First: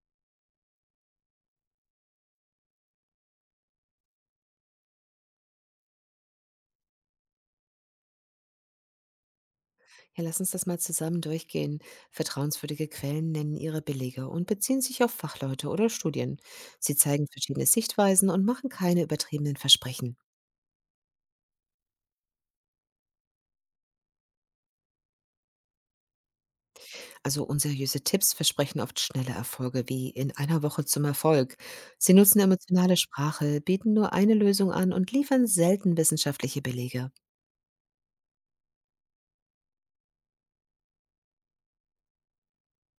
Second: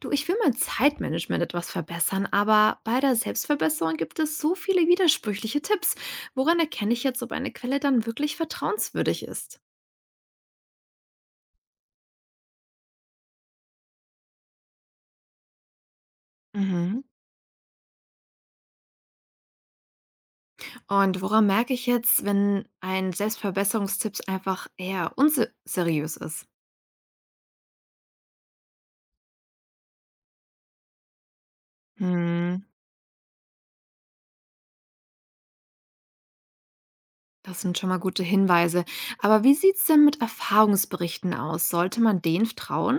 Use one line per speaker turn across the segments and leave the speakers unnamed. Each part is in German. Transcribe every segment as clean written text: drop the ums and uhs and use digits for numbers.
Du, ich will mein Zeitmanagement etwas verbessern, aber bei der Selbstverbesserung gibt es so viele widersprüchliche Tipps. Woran erkenne ich jetzt, ob eine Quelle dann wirklich vertrauenswürdig ist?
Ja, lass uns das mal zusammen durchgehen. Vertrauenswürdige Quellen nennen ihre Belege und beziehen sich auf Fachleute oder Studien. Sie
Mhm.
zeigen verschiedene Sichtweisen und machen keine übertriebenen Versprechen.
Und woran merke ich jetzt, wenn ein Selbstverbesserungstipp einfach eher unseriös ist?
Also unseriöse Tipps versprechen oft schnelle Erfolge wie in einer Woche zum Erfolg. Sie nutzen
Hm.
emotionale Sprache, bieten nur eine Lösung an und liefern selten wissenschaftliche Belege.
Das sind schon mal gute Hinweise. Aber wie sieht es denn mit Erfahrungsberichten aus? Sollte man denen trauen?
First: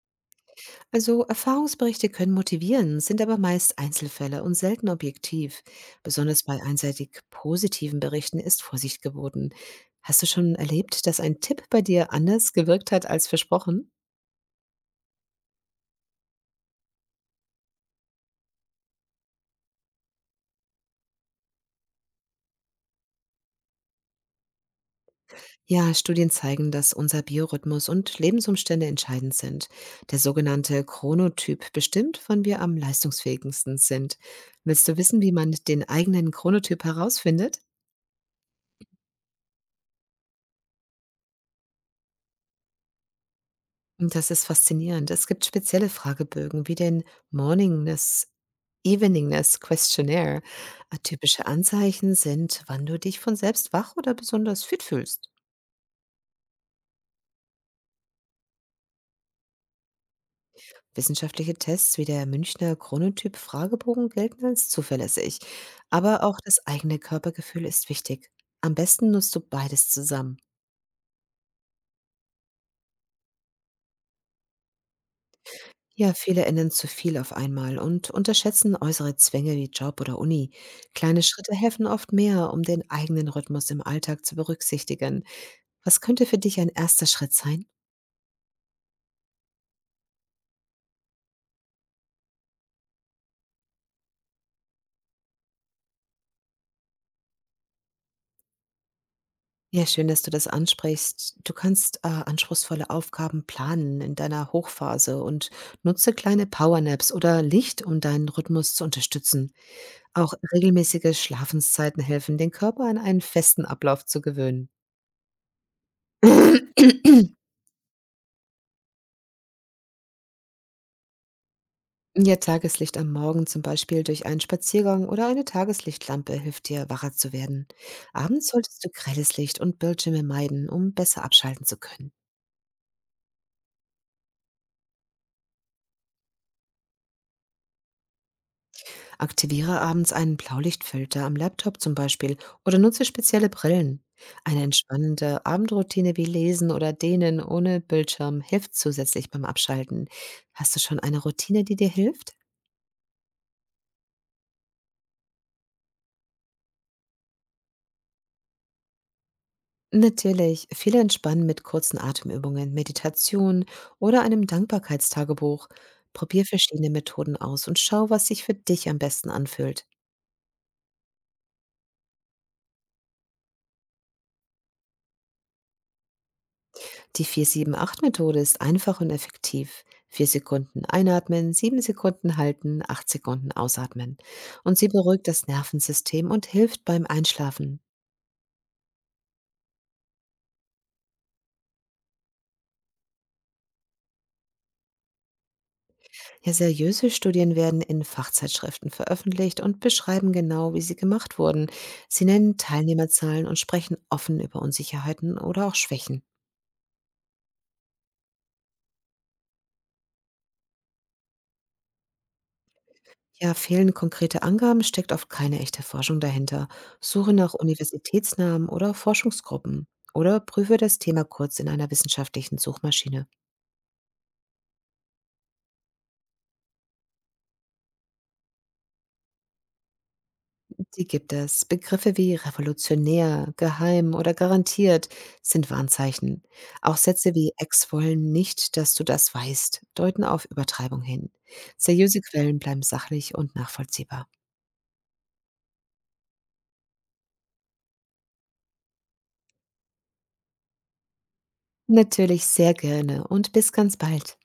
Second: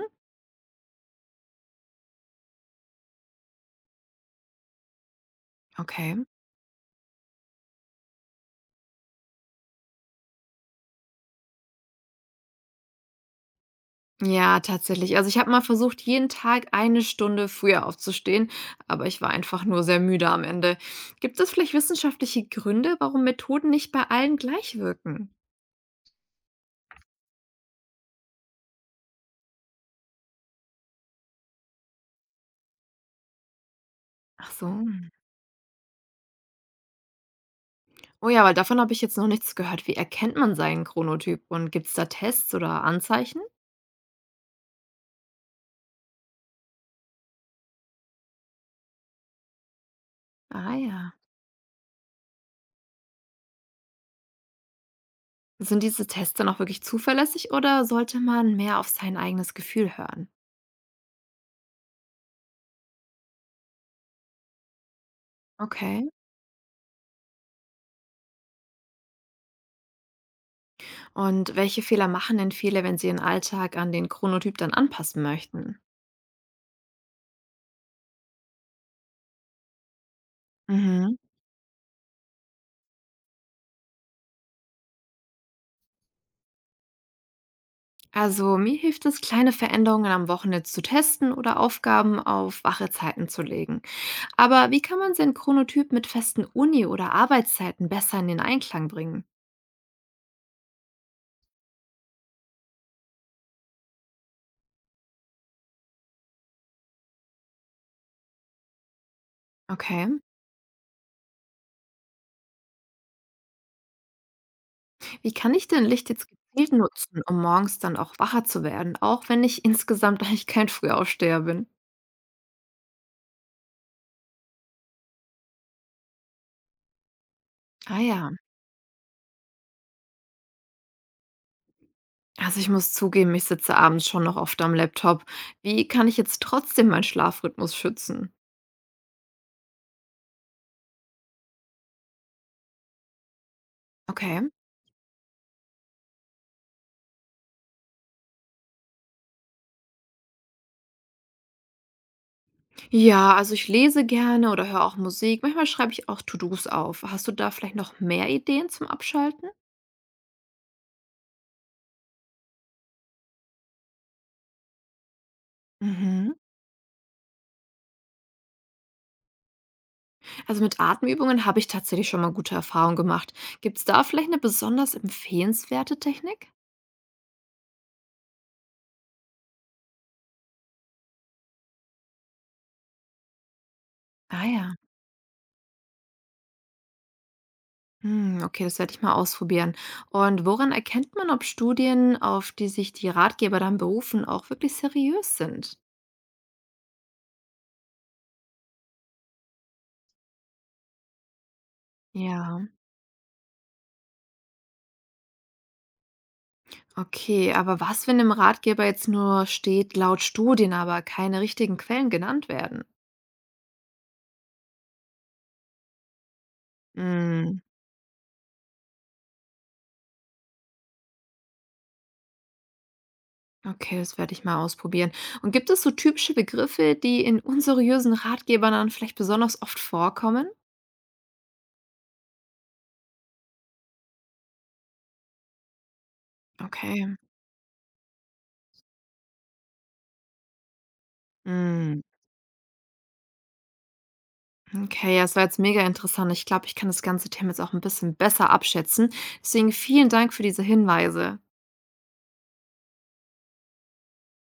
Also Erfahrungsberichte können motivieren, sind aber meist Einzelfälle und selten objektiv.
Okay.
Besonders bei einseitig positiven Berichten ist Vorsicht geboten. Hast du schon erlebt, dass ein Tipp bei dir anders gewirkt hat als versprochen?
Ja, tatsächlich. Also, ich habe mal versucht, jeden Tag eine Stunde früher aufzustehen, aber ich war einfach nur sehr müde am Ende. Gibt es vielleicht wissenschaftliche Gründe, warum Methoden nicht bei allen gleich wirken?
Ja, Studien zeigen, dass unser Biorhythmus und Lebensumstände entscheidend sind. Der sogenannte Chronotyp bestimmt, wann wir am leistungsfähigsten sind.
Ach so.
Willst du wissen, wie man den eigenen Chronotyp herausfindet?
Oh ja, weil davon habe ich jetzt noch nichts gehört. Wie erkennt man seinen Chronotyp und gibt's da Tests oder Anzeichen?
Und das ist faszinierend. Es gibt spezielle Fragebögen wie den Morningness Eveningness Questionnaire.
Ah ja.
Typische Anzeichen sind, wann du dich von selbst wach oder besonders fit fühlst.
Sind diese Tests dann auch wirklich zuverlässig oder sollte man mehr auf sein eigenes Gefühl hören?
Wissenschaftliche Tests wie der Münchner Chronotyp-Fragebogen gelten als zuverlässig.
Okay.
Aber auch das eigene Körpergefühl ist wichtig. Am besten nutzt du beides zusammen.
Und welche Fehler machen denn viele, wenn sie ihren Alltag an den Chronotyp dann anpassen möchten?
Ja, viele ändern zu viel auf einmal und unterschätzen äußere Zwänge wie Job oder Uni.
Mhm.
Kleine Schritte helfen oft mehr, um den eigenen Rhythmus im Alltag zu berücksichtigen. Was könnte für dich ein erster Schritt sein?
Also mir hilft es, kleine Veränderungen am Wochenende zu testen oder Aufgaben auf wache Zeiten zu legen. Aber wie kann man seinen Chronotyp mit festen Uni- oder Arbeitszeiten besser in den Einklang bringen?
Ja, schön, dass du das ansprichst. Du kannst anspruchsvolle Aufgaben planen in deiner Hochphase und nutze kleine Powernaps oder Licht, um deinen Rhythmus zu unterstützen.
Okay.
Auch regelmäßige Schlafenszeiten helfen, den Körper an einen festen Ablauf zu gewöhnen.
Wie kann ich denn Licht jetzt gezielt nutzen, um morgens dann auch wacher zu werden, auch wenn ich insgesamt eigentlich kein Frühaufsteher bin?
Ja, Tageslicht am Morgen, zum Beispiel durch einen Spaziergang oder eine Tageslichtlampe, hilft dir, wacher zu werden.
Ah ja,
Abends solltest du grelles Licht und Bildschirme meiden, um besser abschalten zu können.
also ich muss zugeben, ich sitze abends schon noch oft am Laptop. Wie kann ich jetzt trotzdem meinen Schlafrhythmus schützen?
Aktiviere abends einen Blaulichtfilter am Laptop zum Beispiel oder nutze spezielle Brillen.
Okay.
Eine entspannende Abendroutine wie Lesen oder Dehnen ohne Bildschirm hilft zusätzlich beim Abschalten. Hast du schon eine Routine, die dir hilft?
Ja, also ich lese gerne oder höre auch Musik. Manchmal schreibe ich auch To-dos auf. Hast du da vielleicht noch mehr Ideen zum Abschalten?
Natürlich, viele entspannen mit kurzen Atemübungen, Meditation oder einem Dankbarkeitstagebuch.
Mhm.
Probier verschiedene Methoden aus und schau, was sich für dich am besten anfühlt.
Also mit Atemübungen habe ich tatsächlich schon mal gute Erfahrungen gemacht. Gibt es da vielleicht eine besonders empfehlenswerte Technik?
Die 4-7-8 Methode ist einfach und effektiv. 4 Sekunden einatmen, 7 Sekunden halten, 8 Sekunden ausatmen.
Ah ja.
Und sie beruhigt das Nervensystem und hilft beim Einschlafen.
Hm, okay, das werde ich mal ausprobieren. Und woran erkennt man, ob Studien, auf die sich die Ratgeber dann berufen, auch wirklich seriös sind?
Ja, seriöse Studien werden in Fachzeitschriften veröffentlicht und beschreiben genau, wie sie gemacht wurden. Sie nennen
Ja,
Teilnehmerzahlen und sprechen offen über Unsicherheiten oder auch Schwächen.
okay, aber was, wenn im Ratgeber jetzt nur steht, laut Studien, aber keine richtigen Quellen genannt werden?
Ja, fehlen konkrete Angaben, steckt oft keine echte Forschung dahinter. Suche nach
Mm.
Universitätsnamen oder Forschungsgruppen oder prüfe das Thema kurz in einer wissenschaftlichen Suchmaschine.
Okay, das werde ich mal ausprobieren. Und gibt es so typische Begriffe, die in unseriösen Ratgebern dann vielleicht besonders oft vorkommen?
Die gibt es. Begriffe wie revolutionär, geheim oder garantiert sind Warnzeichen. Auch
Okay.
Sätze wie „Ex wollen nicht, dass du das weißt" deuten auf Übertreibung hin.
Mm,
Seriöse Quellen bleiben sachlich und nachvollziehbar.
okay, ja, es war jetzt mega interessant. Ich glaube, ich kann das ganze Thema jetzt auch ein bisschen besser abschätzen. Deswegen vielen Dank für diese Hinweise.
Natürlich sehr gerne und bis ganz bald.